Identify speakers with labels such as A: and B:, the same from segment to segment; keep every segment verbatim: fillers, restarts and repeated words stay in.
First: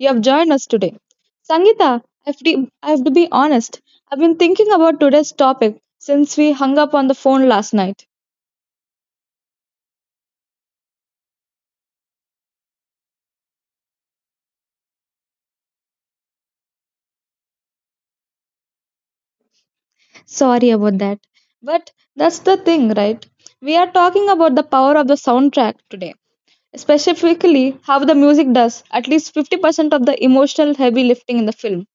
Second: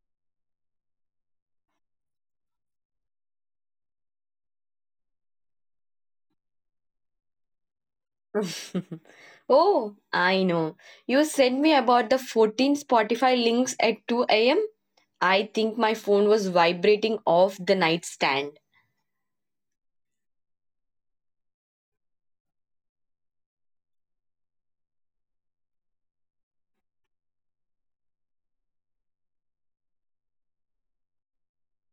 A: you have joined us today. Sangeeta, I have, to, I have to be honest, I've been thinking about today's topic since we hung up on the phone last night.
B: Oh, I know. You sent me about the fourteen Spotify links at two a m. I think my phone was vibrating off the nightstand.
A: Sorry about that. But That's the thing, right? We are talking about the power of the soundtrack today, specifically how the music does at least fifty percent of the emotional heavy lifting in the film.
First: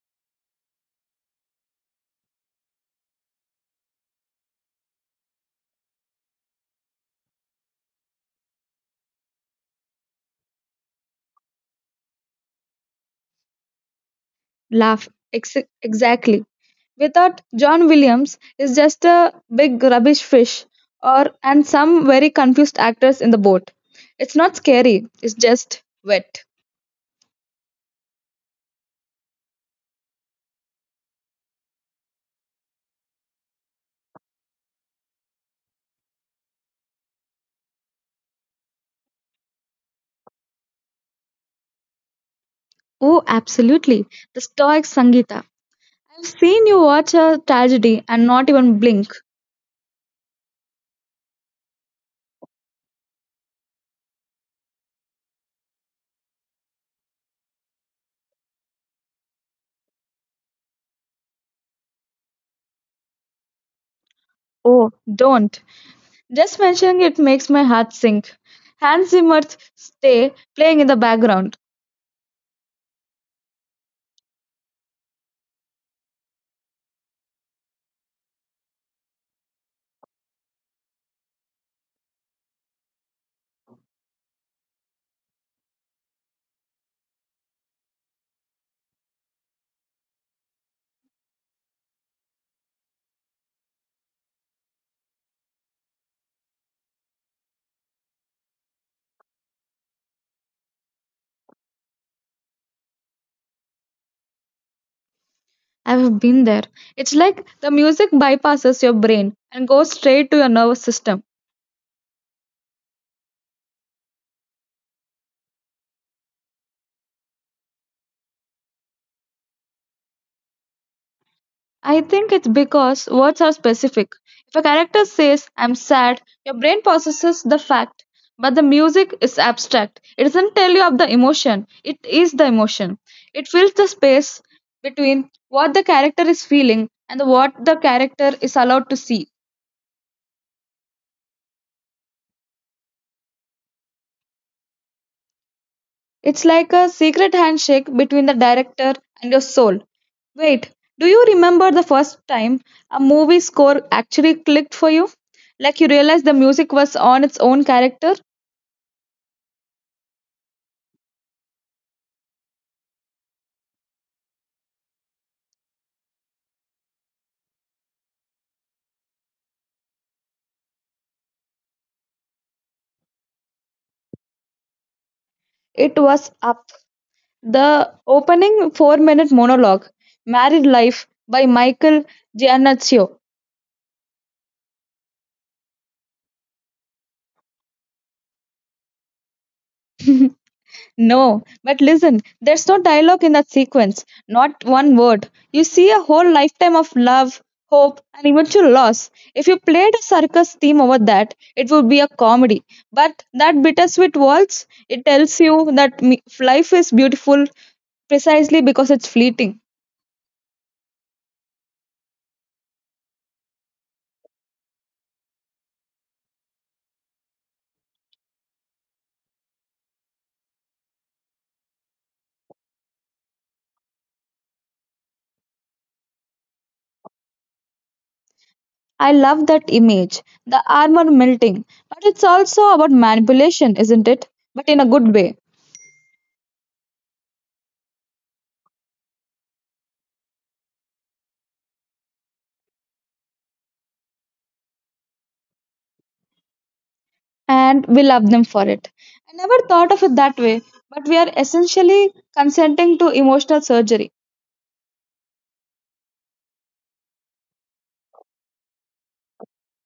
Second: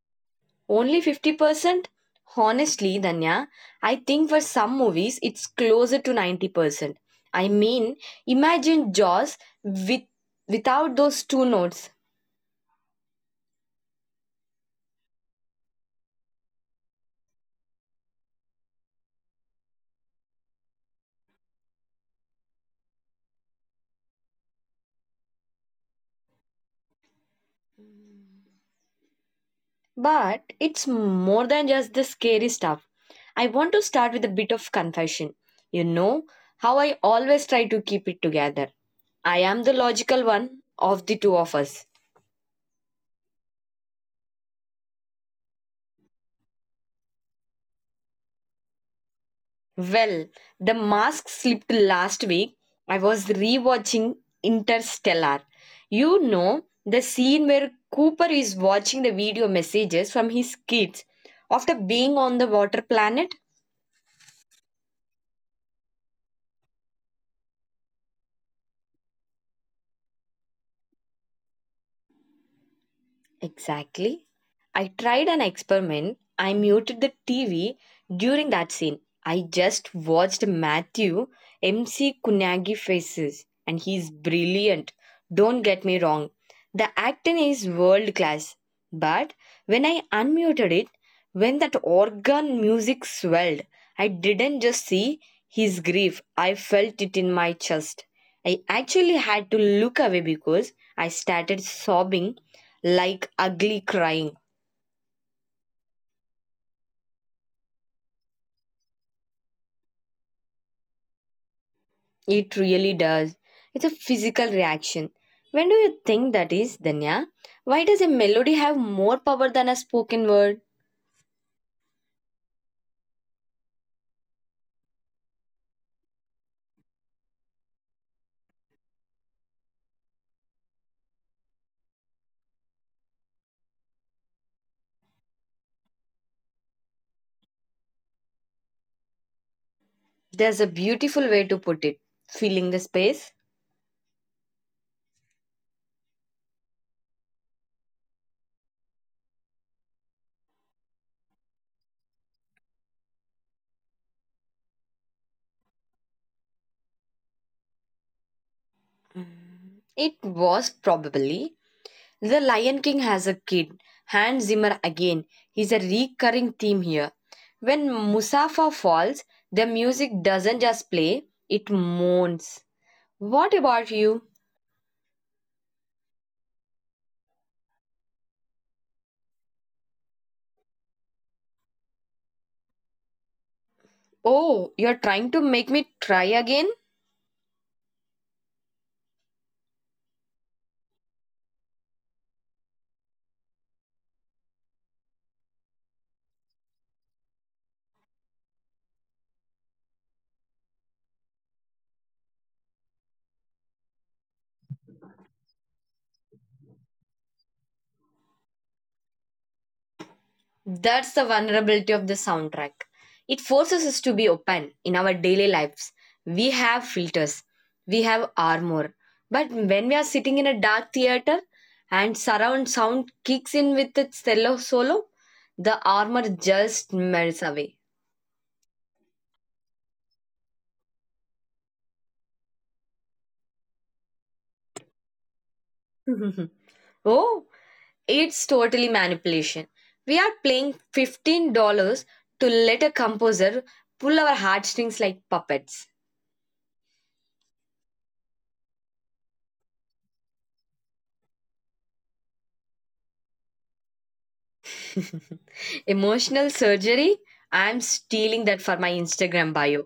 B: Only fifty percent? Honestly, Danya, I think for some movies it's closer to ninety percent. I mean, imagine Jaws with, without those two notes.
A: Laugh ex- exactly. Without John Williams, is just a big rubbish fish or and some very confused actors in the boat. It's not scary, it's just wet.
B: But it's more than just the scary stuff. I want to start with a bit of confession. You know how I always try to keep it together. I am the logical one of the two of us.
A: Oh absolutely, the stoic Sangita. I've seen you watch a tragedy and not even blink.
B: Well, the mask slipped last week. I was rewatching Interstellar. You know, the scene where Cooper is watching the video messages from his kids after being on the water planet?
A: Oh don't, just mentioning it makes my heart sink. Hans Zimmer's Stay playing in the background.
B: Exactly. I tried an experiment. I muted the T V during that scene. I just watched Matthew MC Kunagi faces, and he's brilliant. Don't get me wrong. The acting is world class. But when I unmuted it, when that organ music swelled, I didn't just see his grief, I felt it in my chest. I actually had to look away because I started sobbing like ugly crying.
A: I've been there. It's like the music bypasses your brain and goes straight to your nervous system.
B: It really does. It's a physical reaction. When do you think that is, Danya? Why does a melody have more power than a spoken word?
A: I think it's because words are specific. If a character says, I'm sad, your brain processes the fact. But the music is abstract. It doesn't tell you of the emotion, it is the emotion. It fills the space between what the character is feeling and what the character is allowed to see.
B: There's a beautiful way to put it. Filling the space?
A: It's like a secret handshake between the director and your soul. Wait, do you remember the first time a movie score actually clicked for you? Like you realized the music was on its own character?
B: It was probably. The Lion King has a kid. Hans Zimmer again. He's a recurring theme here. When Musafa falls, the music doesn't just play, it moans. What about you?
A: It was Up. The opening four minute monologue, Married Life by Michael Giannaccio.
B: Oh, you're trying to make me try again?
A: No, but listen, there's no dialogue in that sequence, not one word. You see a whole lifetime of love, hope, and eventual loss. If you played a circus theme over that, it would be a comedy. But that bittersweet waltz, it tells you that me- life is beautiful precisely because it's fleeting.
B: That's the vulnerability of the soundtrack. It forces us to be open in our daily lives. We have filters, we have armor. But when we are sitting in a dark theater and surround sound kicks in with its cello solo, the armor just melts away.
A: I love that image, the armor melting, but it's also about manipulation, isn't it? But in a good way.
B: Oh, it's totally manipulation. We are paying fifteen dollars to let a composer pull our heartstrings like puppets.
A: And we love them for it. I never thought of it that way, but we are essentially consenting to emotional surgery.
B: Emotional surgery? I'm stealing that for my Instagram bio.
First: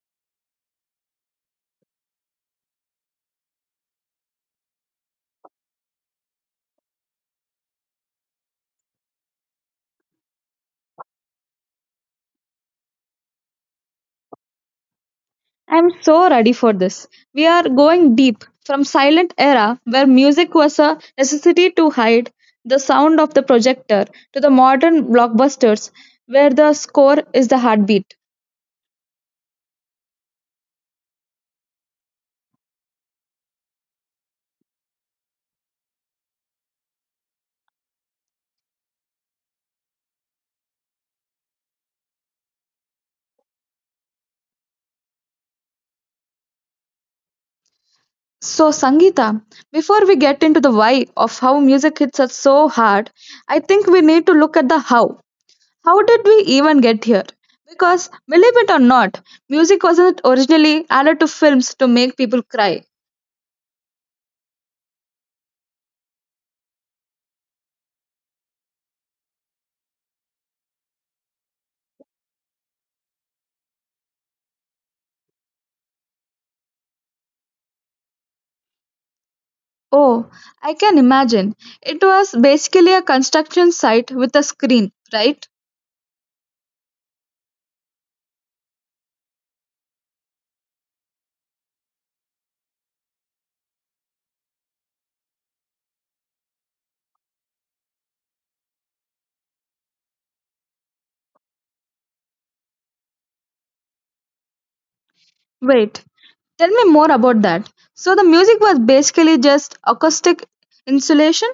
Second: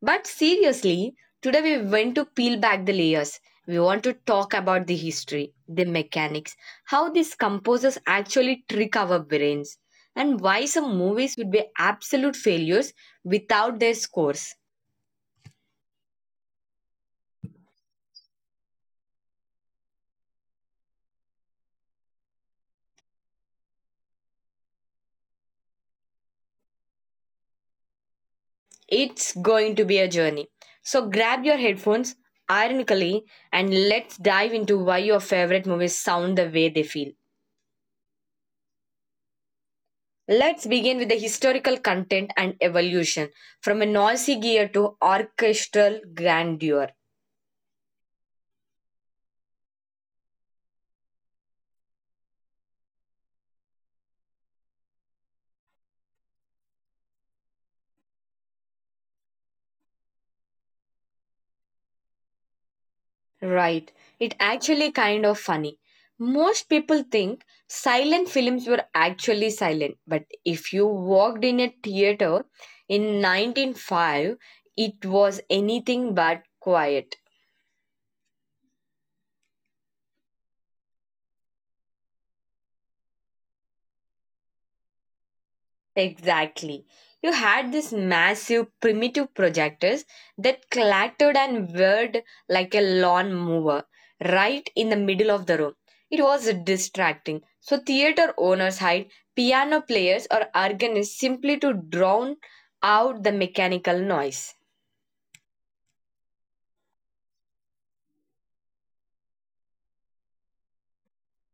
B: But seriously, today we went to peel back the layers. We want to talk about the history, the mechanics, how these composers actually trick our brains, and why some movies would be absolute failures without their scores.
A: I'm so ready for this. We are going deep from silent era where music was a necessity to hide the sound of the projector to the modern blockbusters where the score is the heartbeat.
B: It's going to be a journey. So grab your headphones, ironically, and let's dive into why your favorite movies sound the way they feel. Let's begin with the historical content and evolution from a noisy gear to orchestral grandeur.
A: So Sangeeta, before we get into the why of how music hits us so hard, I think we need to look at the how. How did we even get here? Because, believe it or not, music wasn't originally added to films to make people cry.
B: Right, it actually kind of funny. Most people think silent films were actually silent, but if you walked in a theater in nineteen oh five, it was anything but quiet.
A: Oh, I can imagine. It was basically a construction site with a screen, right?
B: Exactly. You had these massive primitive projectors that clattered and whirred like a lawn mower right in the middle of the room. It was distracting. So theater owners hired piano players or organists simply to drown out the mechanical noise.
A: Wait, tell me more about that. So, the music was basically just acoustic insulation?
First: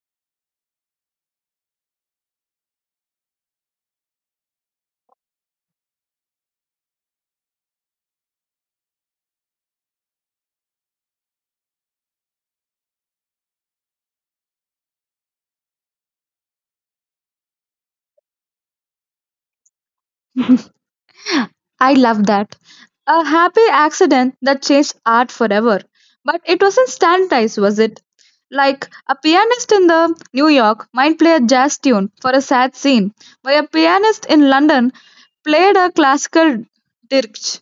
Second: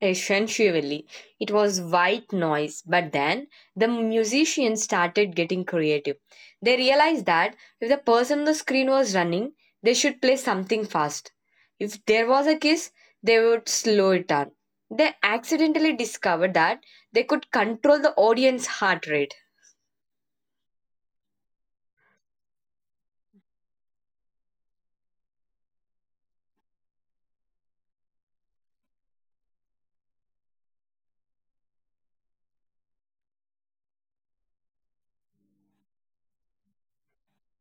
B: Essentially, it was white noise, but then the musicians started getting creative. They realized that if the person on the screen was running, they should play something fast. If there was a kiss, they would slow it down. They accidentally discovered that they could control the audience heart rate.
A: I love that. A happy accident that changed art forever. But it wasn't standardized, was it? Like a pianist in the New York might play a jazz tune for a sad scene, while a pianist in London played a classical dirge.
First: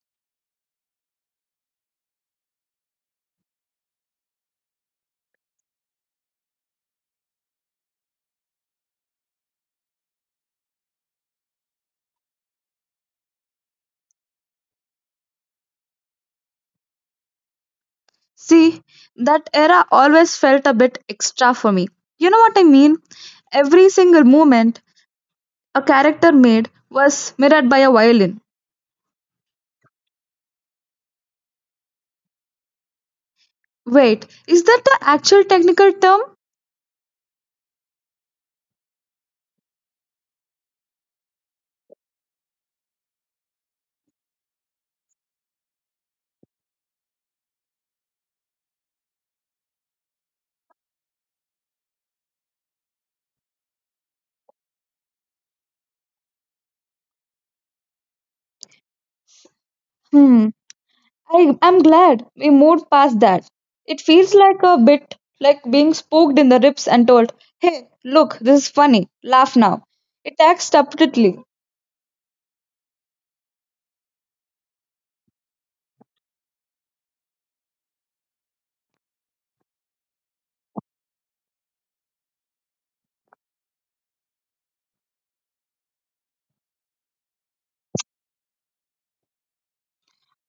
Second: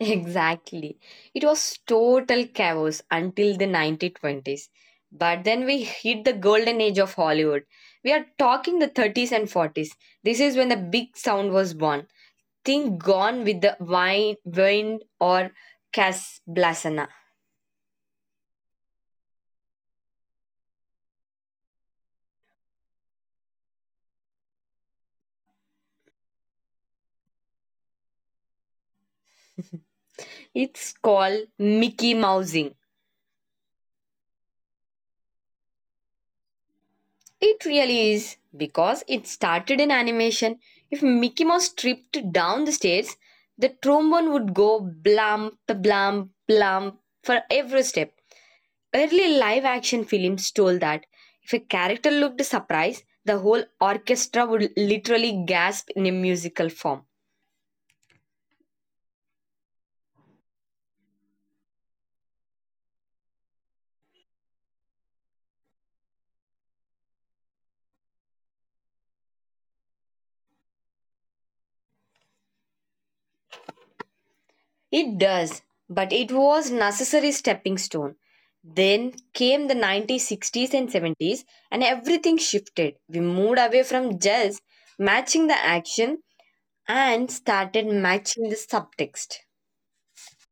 B: Exactly. It was total chaos until the nineteen twenties. But then we hit the golden age of Hollywood. We are talking the thirties and forties. This is when the big sound was born. Think Gone with the Wind, wind or Casablanca.
A: See, that era always felt a bit extra for me. You know what I mean? Every single movement a character made was mirrored by a violin.
B: It's called Mickey Mousing.
A: Wait, is that the actual technical term?
B: It really is because it started in animation. If Mickey Mouse tripped down the stairs, the trombone would go blam, blam, blam for every step. Early live action films told that if a character looked surprised, the whole orchestra would literally gasp in a musical form.
A: Hmm. I, I'm glad we moved past that. It feels like a bit like being spooked in the ribs and told, hey, look, this is funny, laugh now. It acts subtly.
B: It does, but it was necessary stepping stone. Then came the nineteen sixties and seventies and everything shifted. We moved away from just matching the action and started matching the subtext.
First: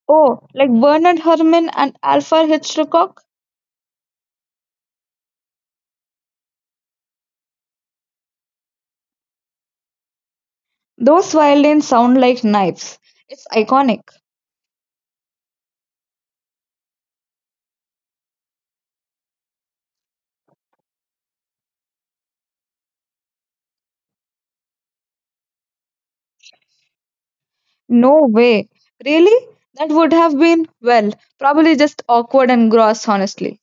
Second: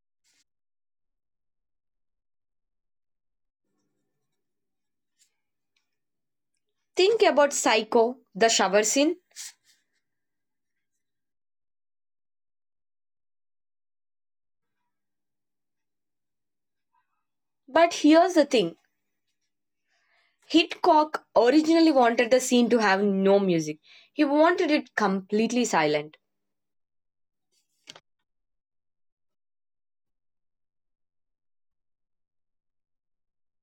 A: Oh, like Bernard Herrmann and Alfred Hitchcock?
B: Think about Psycho, the shower scene.
A: Those violins sound like knives. It's iconic.
B: But here's the thing. Hitchcock originally wanted the scene to have no music. He wanted it completely silent.
A: No way. Really? That would have been, well, probably just awkward and gross, honestly.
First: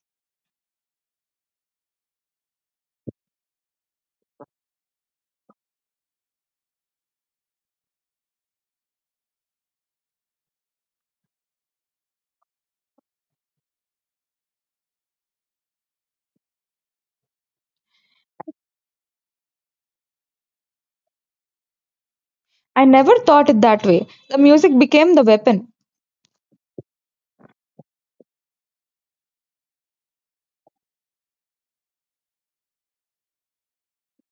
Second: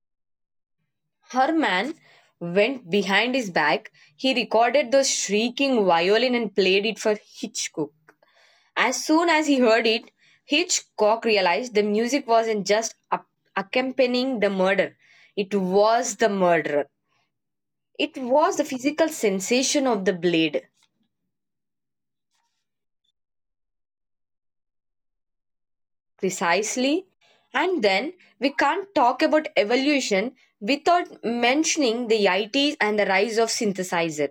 B: Herman went behind his back. He recorded the shrieking violin and played it for Hitchcock. As soon as he heard it, Hitchcock realized the music wasn't just ac- accompanying the murder, it was the murderer. It was the physical sensation of the blade.
A: I never thought it that way. The music became the weapon.
B: Precisely. And then we can't talk about evolution without mentioning the I Ts and the rise of synthesizer.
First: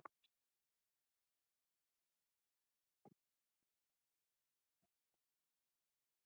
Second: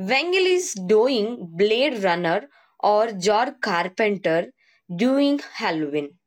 B: Wengel is doing Blade Runner or George Carpenter doing Halloween.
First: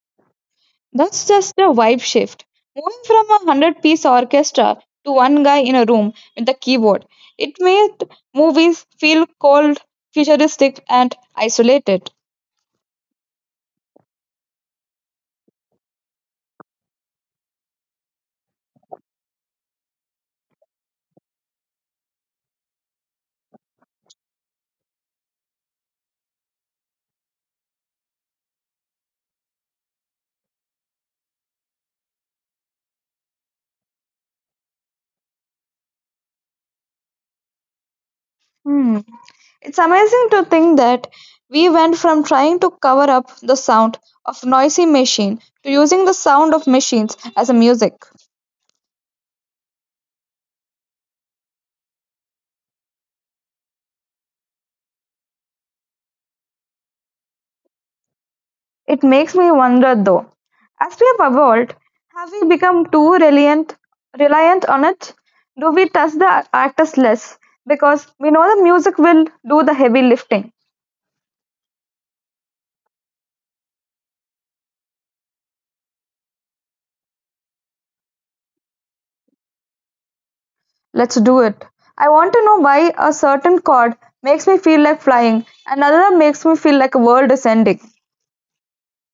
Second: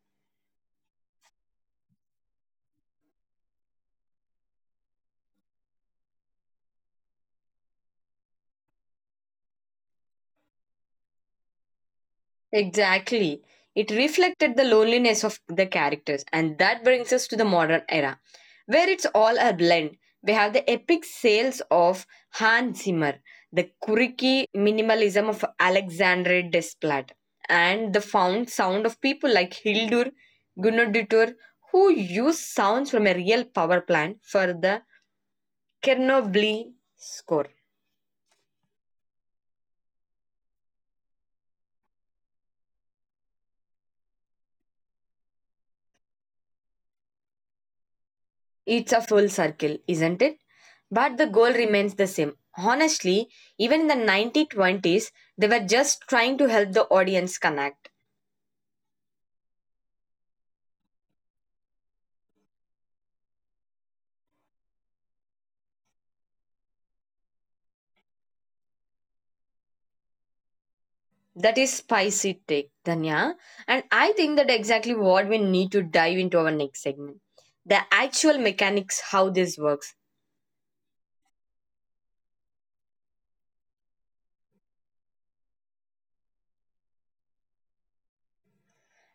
A: That's just a vibe shift. Moving from a hundred piece orchestra to one guy in a room with a keyboard. It made movies feel cold, futuristic, and isolated.
B: Exactly. It reflected the loneliness of the characters, and that brings us to the modern era, where it's all a blend. We have the epic sales of Hans Zimmer, the quirky minimalism of Alexandre Desplat, and the found sound of people like Hildur Gunnadottir, who use sounds from a real power plant for the Chernobyl score.
A: Hmm. It's amazing to think that we went from trying to cover up the sound of noisy machine to using the sound of machines as a music.
B: It's a full circle, isn't it? But the goal remains the same. Honestly, even in the nineteen twenties, they were just trying to help the audience connect.
A: It makes me wonder though, as we have evolved, have we become too reliant reliant on it? Do we trust the artist less? Because we know the music will do the heavy lifting.
B: That is spicy take, Danya. And I think that exactly what we need to dive into our next segment. The actual mechanics, how this works.
A: Let's do it. I want to know why a certain chord makes me feel like flying, another makes me feel like a world is ending.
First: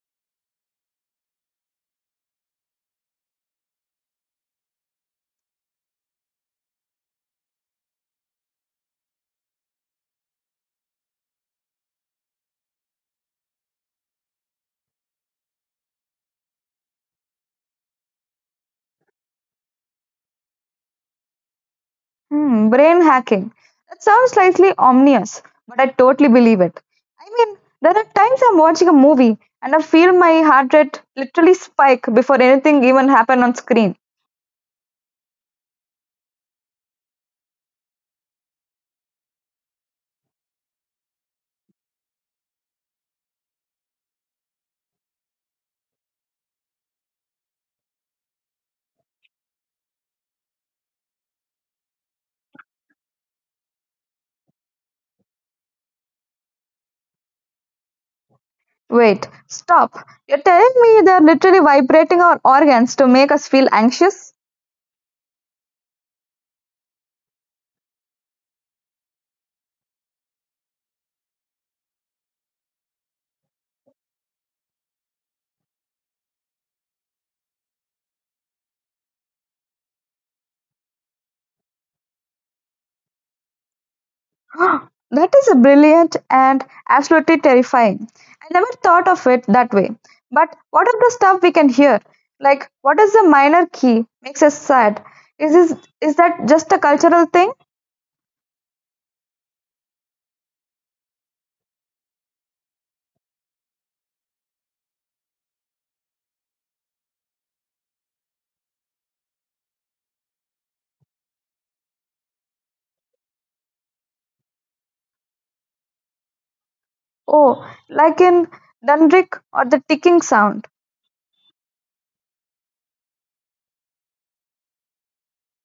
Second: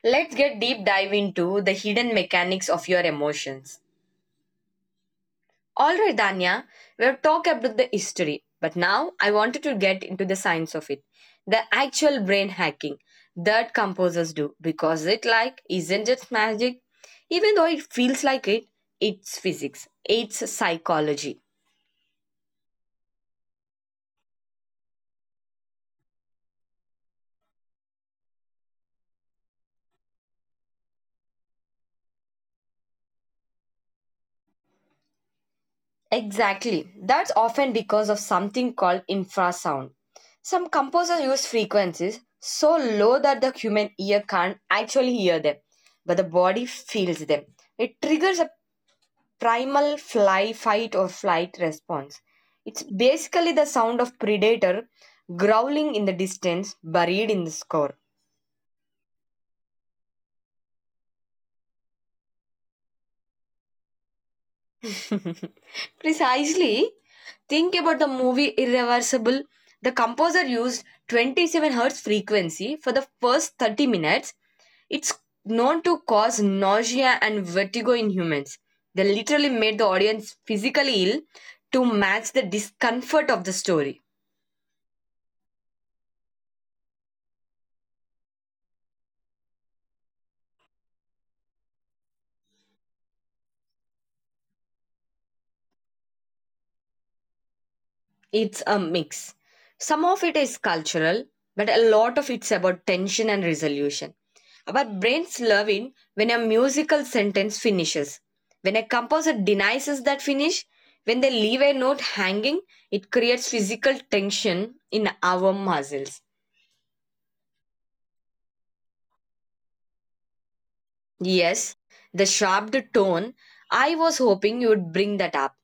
B: Let's get deep dive into the hidden mechanics of your emotions. All right, Danya, we've talked about the history, but now I wanted to get into the science of it, the actual brain hacking that composers do, because it like isn't just magic, even though it feels like it. It's physics. It's psychology.
A: Hmm, brain hacking. That sounds slightly ominous, but I totally believe it. I mean, there are times I'm watching a movie and I feel my heart rate literally spike before anything even happened on screen.
B: Exactly. That's often because of something called infrasound. Some composers use frequencies so low that the human ear can't actually hear them, but the body feels them. It triggers a primal fly fight or flight response. It's basically the sound of predator growling in the distance, buried in the score.
A: Wait, stop. You're telling me they're literally vibrating our organs to make us feel anxious?
B: Precisely. Think about the movie Irreversible. The composer used twenty-seven hertz frequency for the first thirty minutes. It's known to cause nausea and vertigo in humans. They literally made the audience physically ill to match the discomfort of the story.
A: That is a brilliant and absolutely terrifying. I never thought of it that way. But what of the stuff we can hear? Like, what is the minor key? Makes us sad. Is this is that just a cultural thing?
B: It's a mix. Some of it is cultural, but a lot of it's about tension and resolution. Our brains love it when a musical sentence finishes. When a composer denies us that finish, when they leave a note hanging, it creates physical tension in our muscles.
A: Oh, like in Dundrick or the ticking sound.
B: Yes, the sharp tone. I was hoping you would bring that up.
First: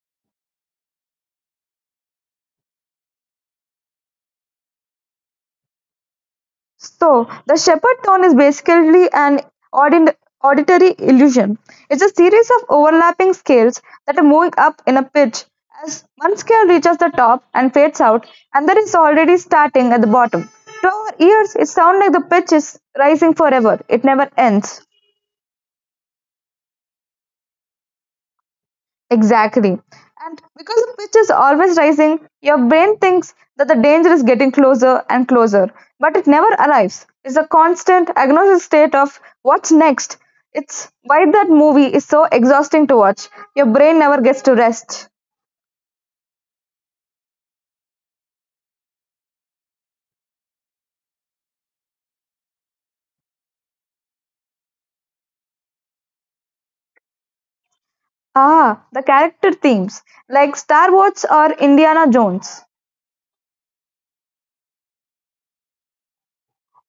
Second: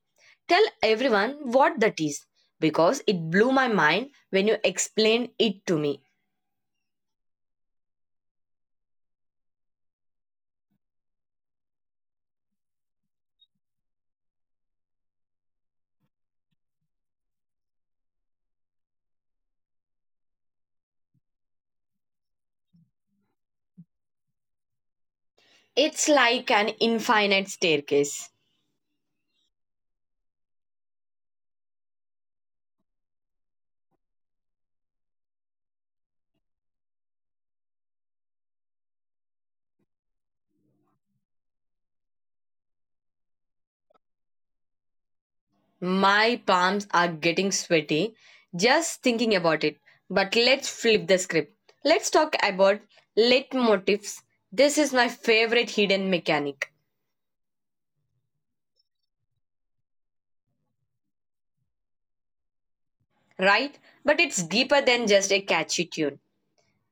B: Tell everyone what that is because it blew my mind when you explained it to me.
A: So, the shepherd tone is basically an audin- auditory illusion. It's a series of overlapping scales that are moving up in a pitch. As one scale reaches the top and fades out, another is already starting at the bottom. To our ears, it sounds like the pitch is rising forever, it never ends.
B: It's like an infinite staircase.
A: Exactly. And because the pitch is always rising, your brain thinks that the danger is getting closer and closer, but it never arrives. It's a constant agnostic state of what's next. It's why that movie is so exhausting to watch. Your brain never gets to rest.
B: My palms are getting sweaty just thinking about it. But let's flip the script. Let's talk about leitmotifs. This is my favorite hidden mechanic,
A: Ah, the character themes, like Star Wars or Indiana Jones.
B: right? But it's deeper than just a catchy tune.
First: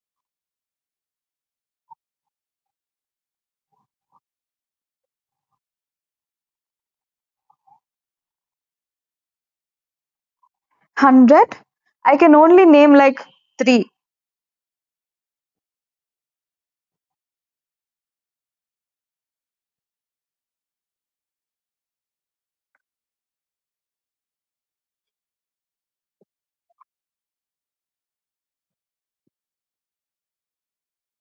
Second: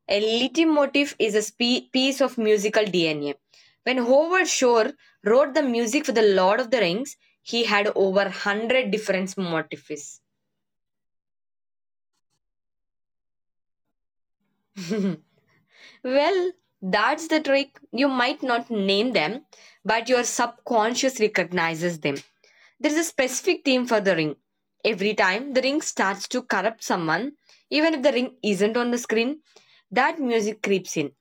B: A leitmotif is a spe- piece of musical D N A. When Howard Shore wrote the music for The Lord of the Rings, he had over a hundred different motifs.
A: one hundred? I can only name like three.
B: Well, that's the trick. You might not name them, but your subconscious recognizes them. There's a specific theme for the ring. Every time the ring starts to corrupt someone, even if the ring isn't on the screen, that music creeps in.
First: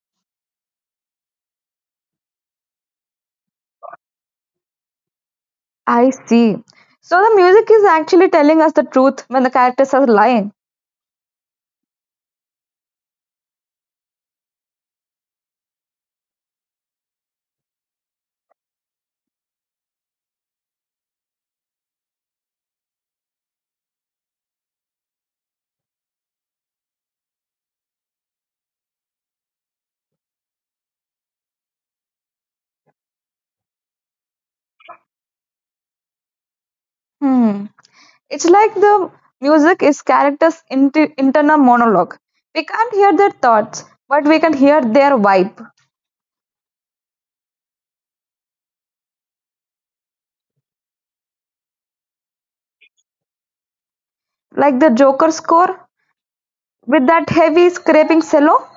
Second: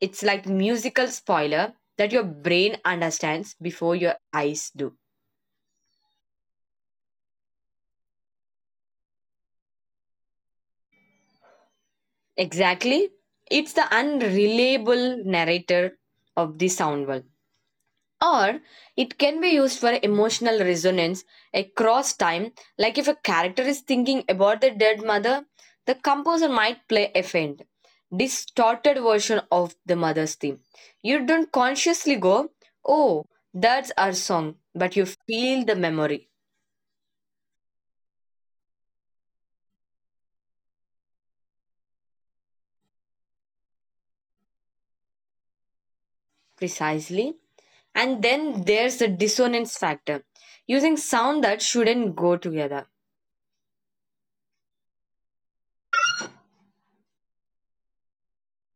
B: It's like musical spoiler that your brain understands before your eyes do.
A: I see. So the music is actually telling us the truth when the characters are lying.
B: Exactly. It's the unreliable narrator of the sound world. Or it can be used for emotional resonance across time, like if a character is thinking about the dead mother, the composer might play a faint, distorted version of the mother's theme. You don't consciously go, oh, that's our song, but you feel the memory
A: Hmm. It's like the music is characters' inti- internal monologue. We can't hear their thoughts, but we can hear their vibe.
B: precisely. And then there's the dissonance factor, using sound that shouldn't go together.
A: Like the Joker score with that heavy scraping cello,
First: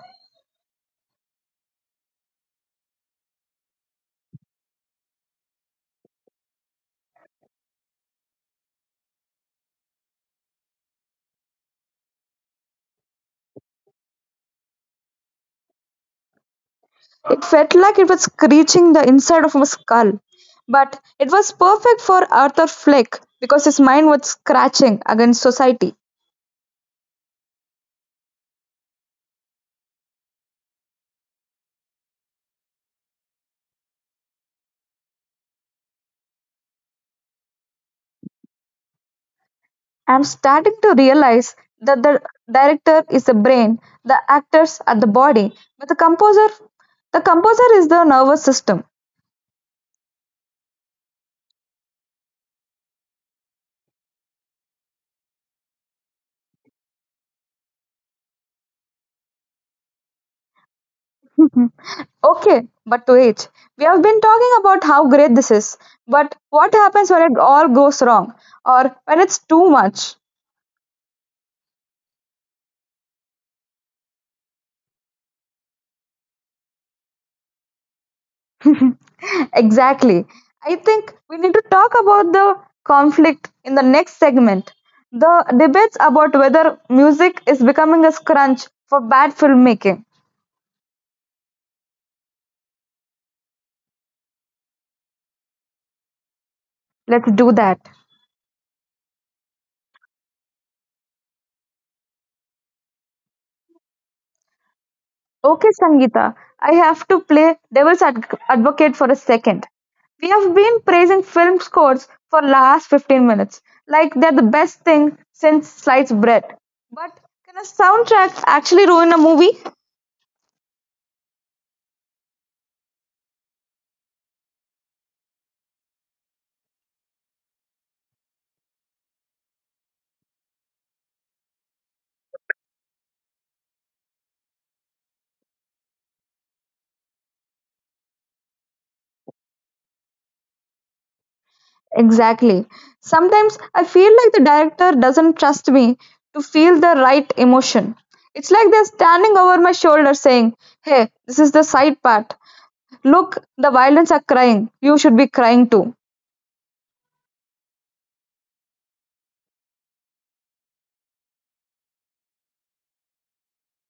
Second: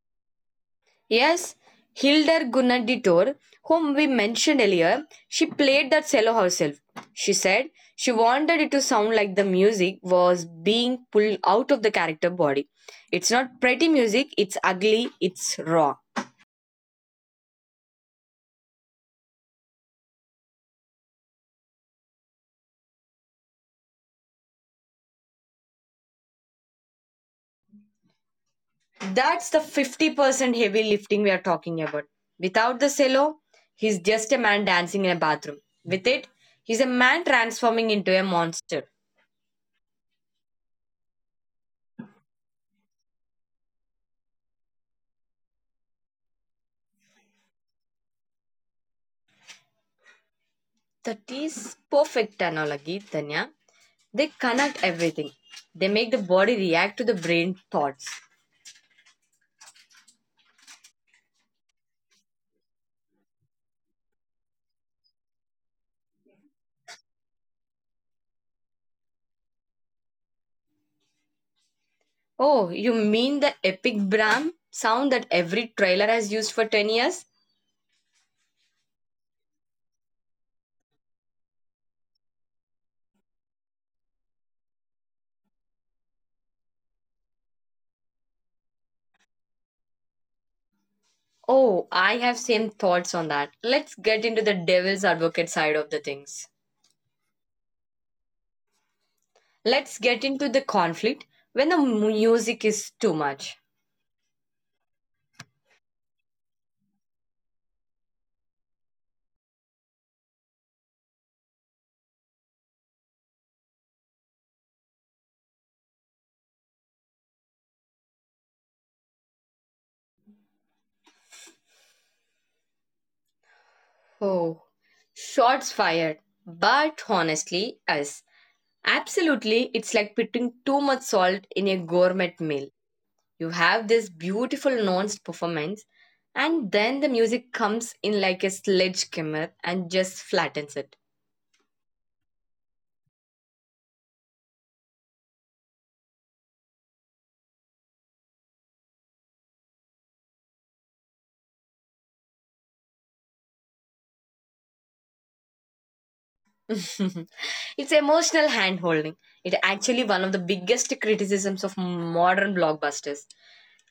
B: Yes, Hildur Gunnaditor, whom we mentioned earlier, she played that cello herself. She said she wanted it to sound like the music was being pulled out of the character body. It's not pretty music, it's ugly, it's raw.
A: it felt like it was screeching the inside of my skull. But it was perfect for Arthur Fleck because his mind was scratching against society.
B: That's the fifty percent heavy lifting we are talking about. Without the cello, he's just a man dancing in a bathroom. With it, he's a man transforming into a monster.
A: I'm starting to realize that the director is the brain, the actors are the body, but the composer the composer is the nervous system.
B: That is perfect analogy, Tanya. They connect everything. They make the body react to the brain thoughts.
A: Okay, but wait. We have been talking about how great this is, but what happens when it all goes wrong or when it's too much?
B: Oh, you mean the epic Brahm sound that every trailer has used for ten years?
A: exactly. I think we need to talk about the conflict in the next segment. The debates about whether music is becoming a crutch for bad filmmaking.
B: Oh, I have same thoughts on that. Let's get into the devil's advocate side of the things.
A: Let's do that.
B: Let's get into the conflict when the music is too much.
A: Okay, Sangeeta, I have to play devil's adv- advocate for a second. We have been praising film scores for last fifteen minutes, like they're the best thing since sliced bread. But can a soundtrack actually ruin a movie?
B: Oh, shots fired. But honestly, us. Absolutely, it's like putting too much salt in a gourmet meal. You have this beautiful nuanced performance, and then the music comes in like a sledgehammer and just flattens it.
A: Exactly. Sometimes I feel like the director doesn't trust me to feel the right emotion. It's like they're standing over my shoulder saying, Hey, this is the side part. Look, the violence are crying. You should be crying too.
B: It's emotional hand holding. It actually one of the biggest criticisms of modern blockbusters.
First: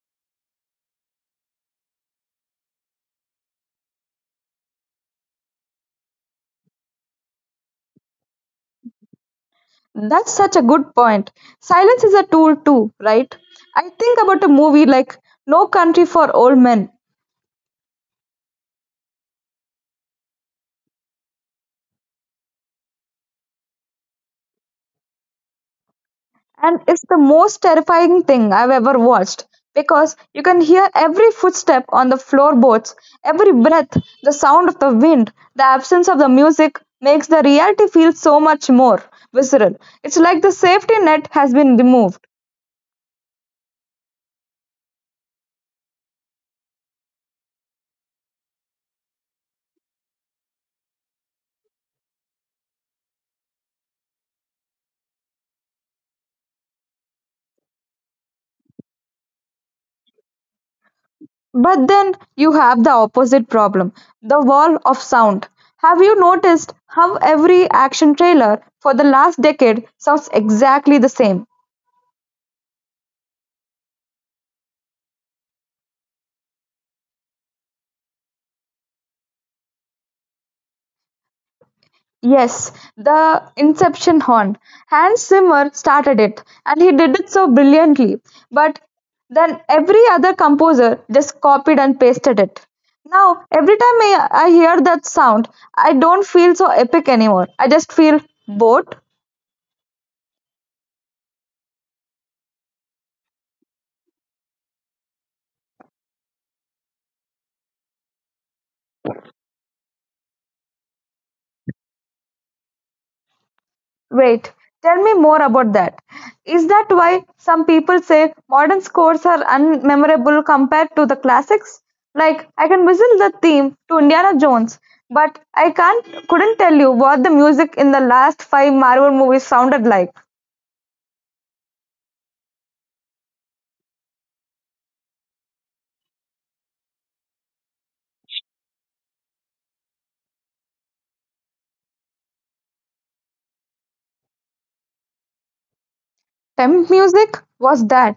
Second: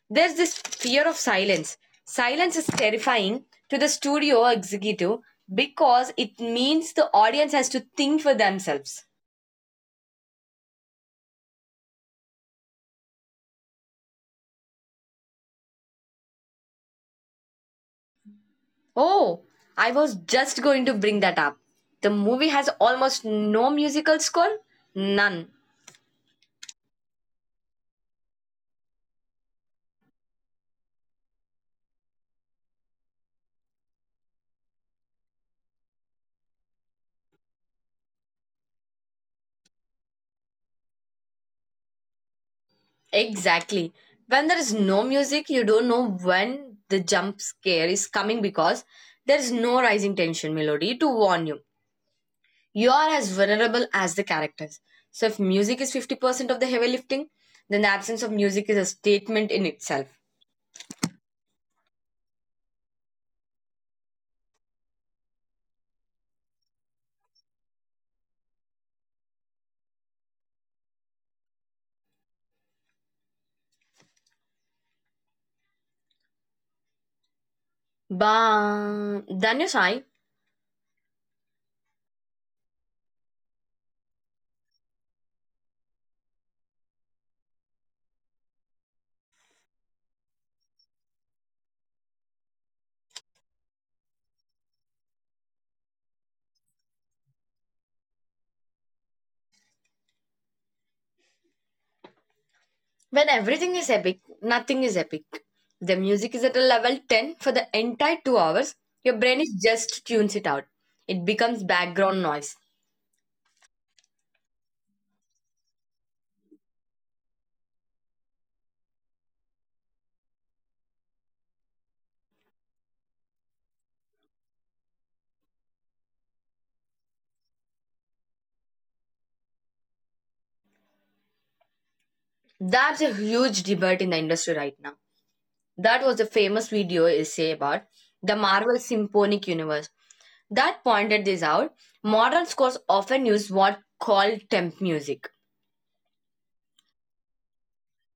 B: There's this fear of silence. Silence is terrifying to the studio executive because it means the audience has to think for themselves.
A: That's such a good point. Silence is a tool too, right? I think about a movie like No Country for Old Men,
B: Oh, I was just going to bring that up. The movie has almost no musical score? None.
A: and it's the most terrifying thing I've ever watched because you can hear every footstep on the floorboards, every breath, the sound of the wind, the absence of the music makes the reality feel so much more visceral. It's like the safety net has been removed.
B: Exactly. When there is no music, you don't know when the jump scare is coming because there is no rising tension melody to warn you. You are as vulnerable as the characters. So, if music is fifty percent of the heavy lifting, then the absence of music is a statement in itself.
A: But then you have the opposite problem, the wall of sound. Have you noticed how every action trailer for the last decade sounds exactly the same?
B: Ba Sai,
A: Yes, the Inception horn. Hans Zimmer started it and he did it so brilliantly. But then every other composer just copied and pasted it. Now, every time I, I hear that sound, I don't feel so epic anymore. I just feel bored.
B: when everything is epic, nothing is epic. The music is at a level ten for the entire two hours, your brain is just tunes it out. It becomes background noise.
A: Wait, tell me more about that. Is that why some people say modern scores are unmemorable compared to the classics? Like I can whistle the theme to Indiana Jones, but I can't couldn't tell you what the music in the last five Marvel movies sounded like.
B: That's a huge debate in the industry right now. That was the famous video essay about the Marvel Symphonic Universe that pointed this out, modern scores often use what called temp music.
A: Temp music was that.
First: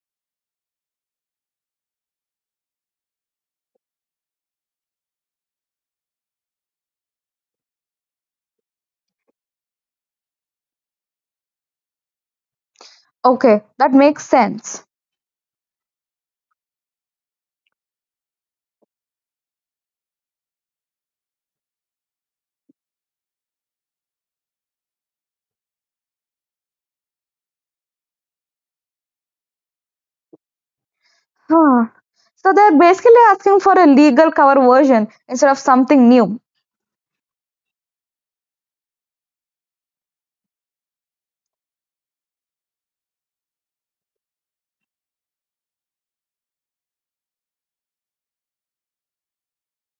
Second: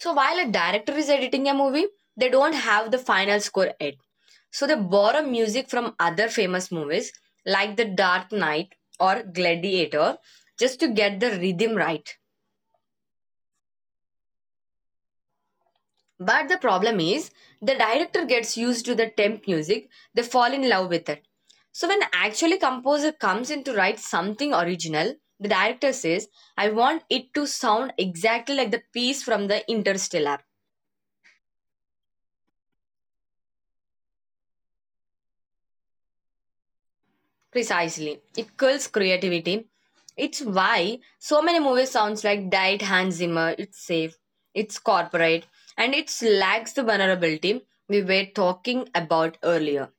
B: So while a director is editing a movie, they don't have the final score yet. So they borrow music from other famous movies like The Dark Knight or Gladiator just to get the rhythm right.
A: Okay, that makes sense.
B: But the problem is, the director gets used to the temp music, they fall in love with it. So when actually composer comes in to write something original, the director says, I want it to sound exactly like the piece from the Interstellar.
A: Huh. So they're basically asking for a legal cover version instead of something new.
B: Precisely. It kills creativity. It's why so many movies sounds like Diet Hans Zimmer, it's safe, it's corporate, and it lacks the vulnerability we were talking about earlier.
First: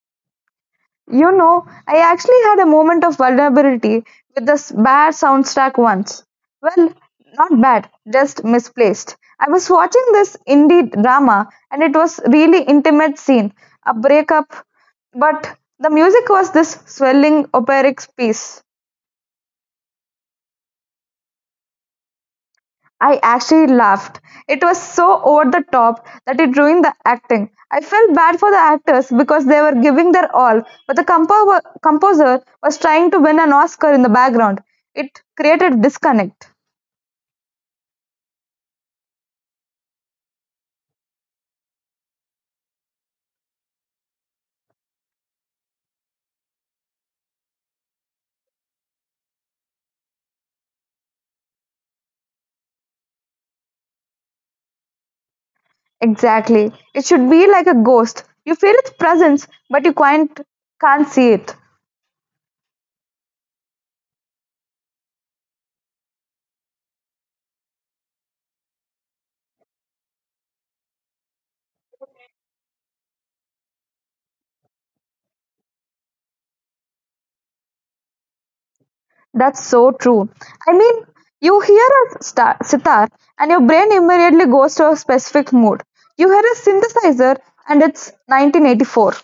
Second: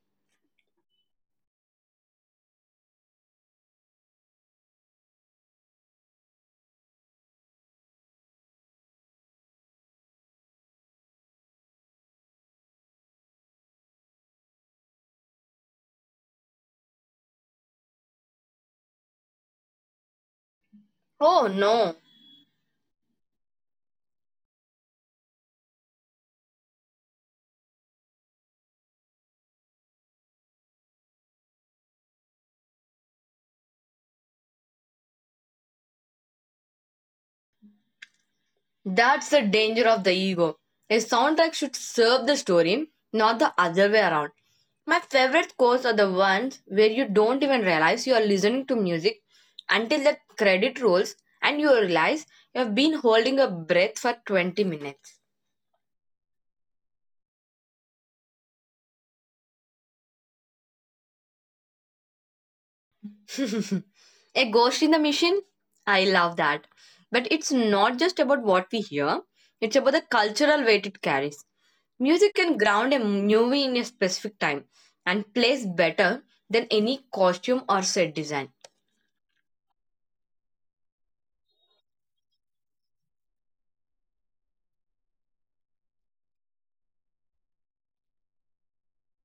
A: You know, I actually had a moment of vulnerability with this bad soundtrack once. Well, not bad, just misplaced. I was watching this indie drama and it was really intimate scene, a breakup, but the music was this swelling operic piece.
B: Oh no.
A: I actually laughed. It was so over the top that it ruined the acting. I felt bad for the actors because they were giving their all, but the compo- composer was trying to win an Oscar in the background. It created disconnect.
B: That's the danger of the ego. A soundtrack should serve the story, not the other way around. My favorite scores are the ones where you don't even realize you are listening to music until the credit rolls and you realize you have been holding a breath for twenty minutes.
A: Exactly. It should be like a ghost. You feel its presence, but you can't can't see it.
B: A ghost in the machine? I love that. But it's not just about what we hear, it's about the cultural weight it carries. Music can ground a movie in a specific time and plays better than any costume or set design.
A: That's so true. I mean, you hear a star- sitar and your brain immediately goes to a specific mood. You hear a synthesizer and it's nineteen eighty-four.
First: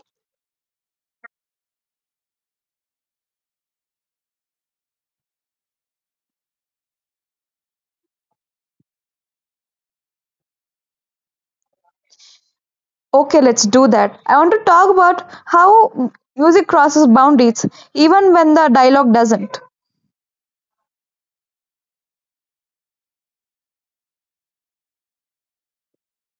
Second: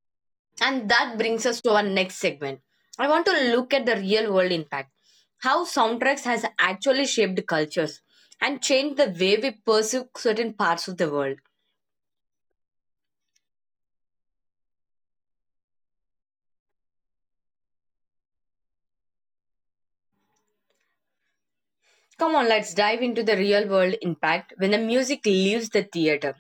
B: And that brings us to our next segment. I want to look at the real world impact. How soundtracks has actually shaped cultures and changed the way we perceive certain parts of the world.
A: Okay, let's do that. I want to talk about how music crosses boundaries, even when the dialogue doesn't.
B: Come on, let's dive into the real world impact when the music leaves the theater.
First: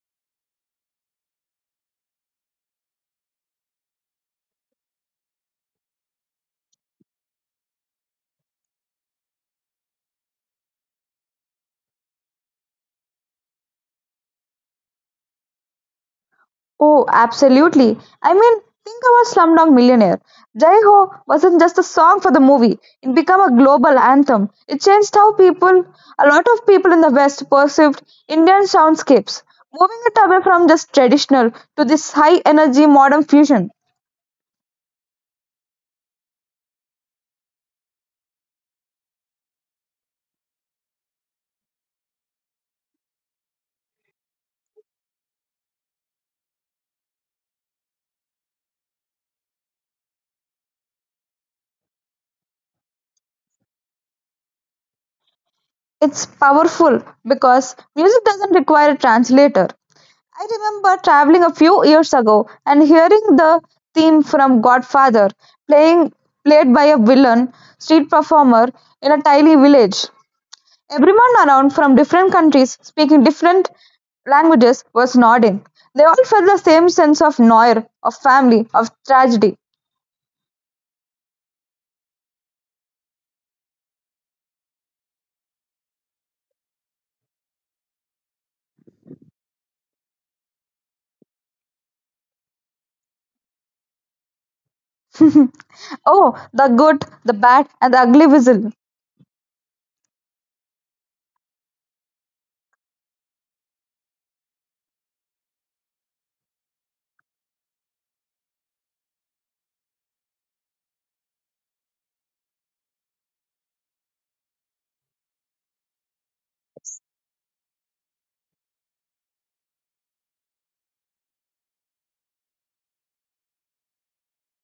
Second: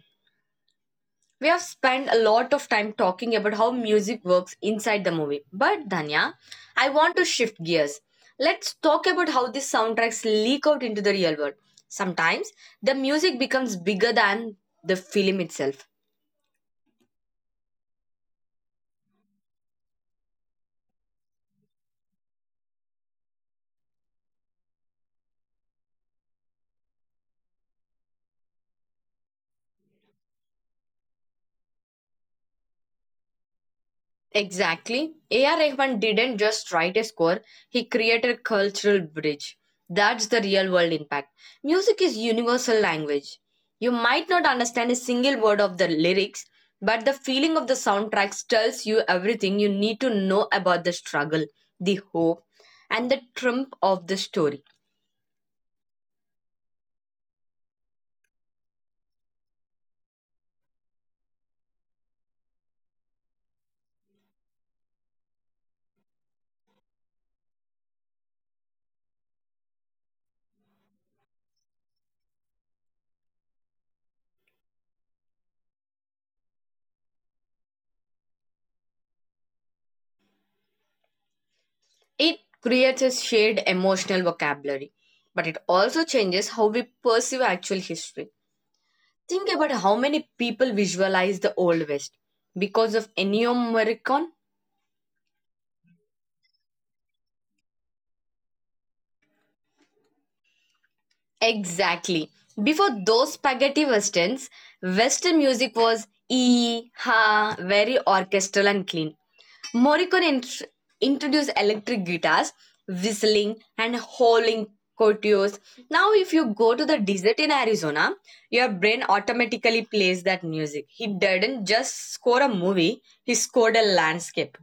B: We have spent a lot of time talking about how music works inside the movie. But Dhanya, I want to shift gears. Let's talk about how these soundtracks leak out into the real world. Sometimes the music becomes bigger than the film itself.
A: Oh, absolutely. I mean, think about Slumdog Millionaire. Jai Ho wasn't just a song for the movie, it became a global anthem. It changed how people, a lot of people in the West, perceived Indian soundscapes, moving it away from just traditional to this high energy modern fusion.
B: Exactly. A R. Rahman didn't just write a score, he created a cultural bridge. That's the real world impact. Music is universal language. You might not understand a single word of the lyrics, but the feeling of the soundtracks tells you everything you need to know about the struggle, the hope, and the triumph of the story.
A: It's powerful because music doesn't require a translator. I remember traveling a few years ago and hearing the theme from Godfather playing played by a villain street performer in a tiny village. Everyone around from different countries speaking different languages was nodding. They all felt the same sense of noir, of family, of tragedy.
B: It creates a shared emotional vocabulary, but it also changes how we perceive actual history. Think about how many people visualize the Old West because of Ennio Morricone.
A: Oh, the good, the bad, and the ugly whistle.
B: Exactly. Before those spaghetti westerns, Western music was ee ha, very orchestral and clean. Morricone int- introduced electric guitars, whistling, and howling courtiers. Now, if you go to the desert in Arizona, your brain automatically plays that music. He didn't just score a movie; he scored a landscape.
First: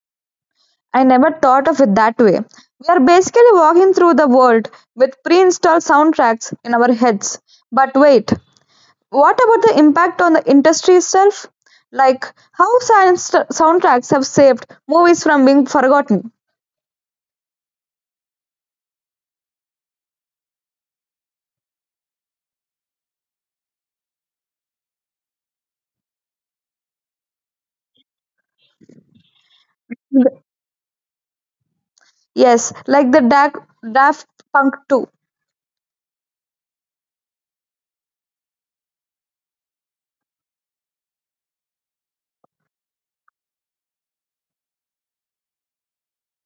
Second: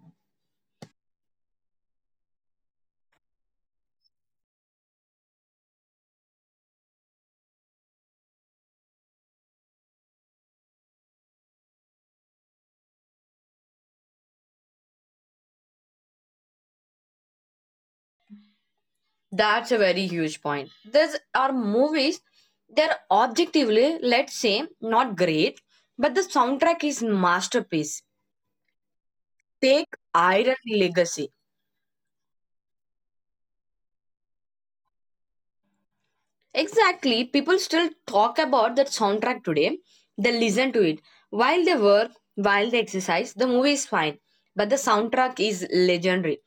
A: I never thought of it that way. We are basically walking through the world with pre installed soundtracks in our heads. But wait, what about the impact on the industry itself? Like, how science soundtracks have saved movies from being forgotten?
B: That's a very huge point. There are movies, they're objectively, let's say, not great, but the soundtrack is masterpiece. Take Iron Legacy.
A: Yes, like the da- Daft Punk two.
B: Exactly, people still talk about that soundtrack today. They listen to it. While they work, while they exercise, the movie is fine. But the soundtrack is legendary.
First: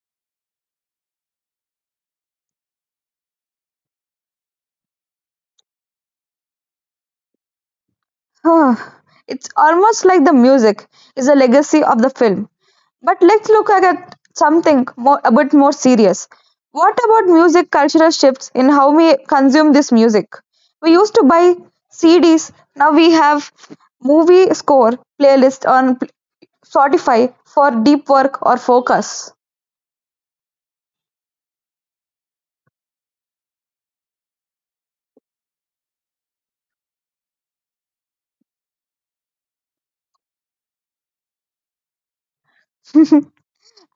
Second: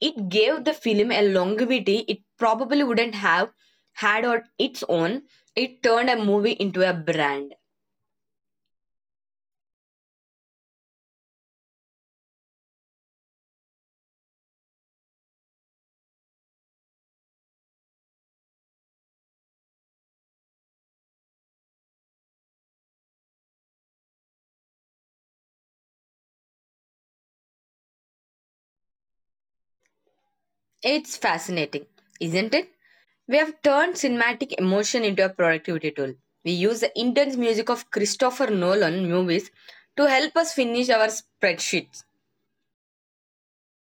B: It gave the film a longevity it probably wouldn't have had on its own. It turned a movie into a brand.
A: Huh. It's almost like the music is a legacy of the film. But let's look at something more, a bit more serious. What about music cultural shifts in how we consume this music? We used to buy C Ds, now we have movie score playlist on Spotify for deep work or focus.
B: It's fascinating, isn't it? We have turned cinematic emotion into a productivity tool. We use the intense music of Christopher Nolan movies to help us finish our spreadsheets.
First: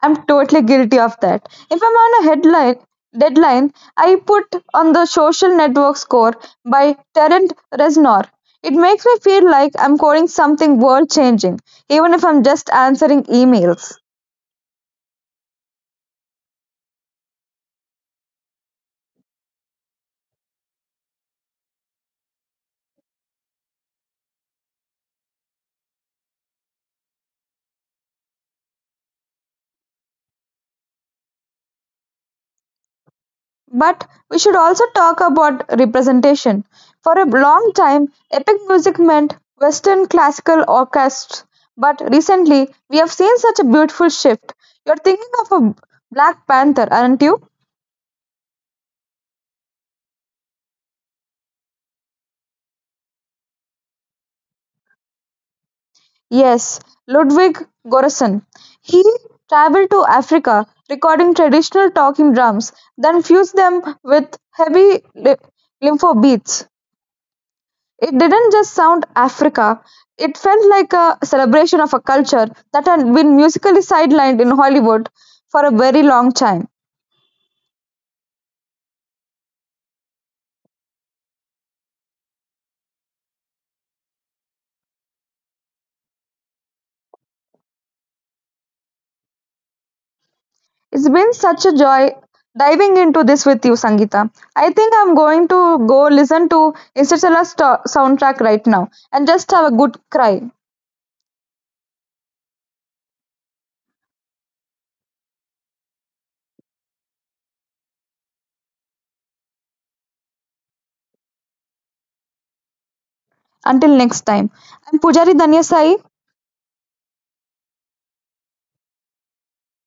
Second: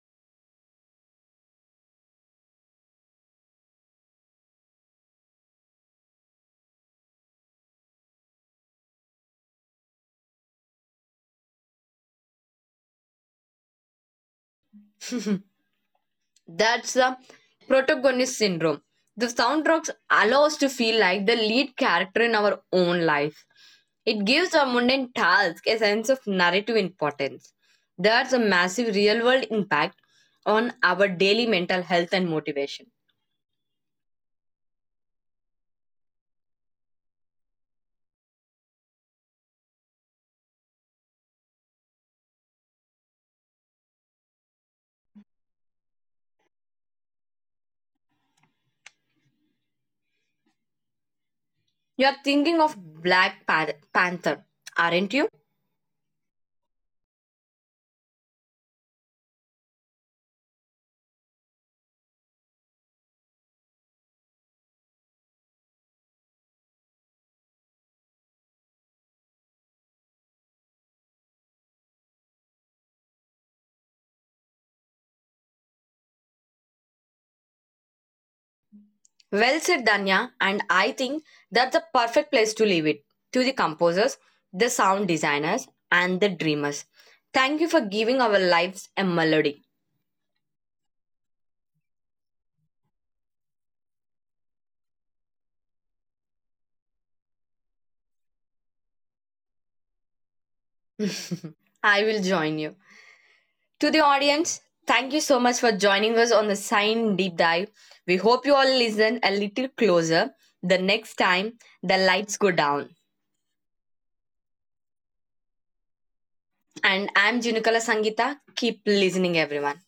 A: I'm totally guilty of that. If I'm on a headline deadline, I put on the social network score by Terrence Reznor. It makes me feel like I'm coding something world changing, even if I'm just answering emails.
B: That's the protagonist syndrome. The soundtracks allow us to feel like the lead character in our own life. It gives our mundane task a sense of narrative importance. There's a massive real world impact on our daily mental health and motivation.
A: But we should also talk about representation. For a long time, epic music meant Western classical orchestras, but recently we have seen such a beautiful shift. You're thinking of a Black Panther, aren't you?
B: You're thinking of Black Pan- Panther, aren't you?
A: Yes, Ludwig Göransson. He traveled to Africa, recording traditional talking drums, then fused them with heavy li- limpo beats. It didn't just sound Africa; it felt like a celebration of a culture that had been musically sidelined in Hollywood for a very long time.
B: Well said, Danya, and I think that's the perfect place to leave it to the composers, the sound designers, and the dreamers. Thank you for giving our lives a melody.
A: It's been such a joy diving into this with you, Sangita. I think I'm going to go listen to Interstellar's to- soundtrack right now and just have a good cry.
B: I will join you. To the audience, thank you so much for joining us on the Sign Deep Dive. We hope you all listen a little closer the next time the lights go down.
A: Until next time, I'm Pujari Danyasai.
B: And I'm Junukala Sangita. Keep listening, everyone.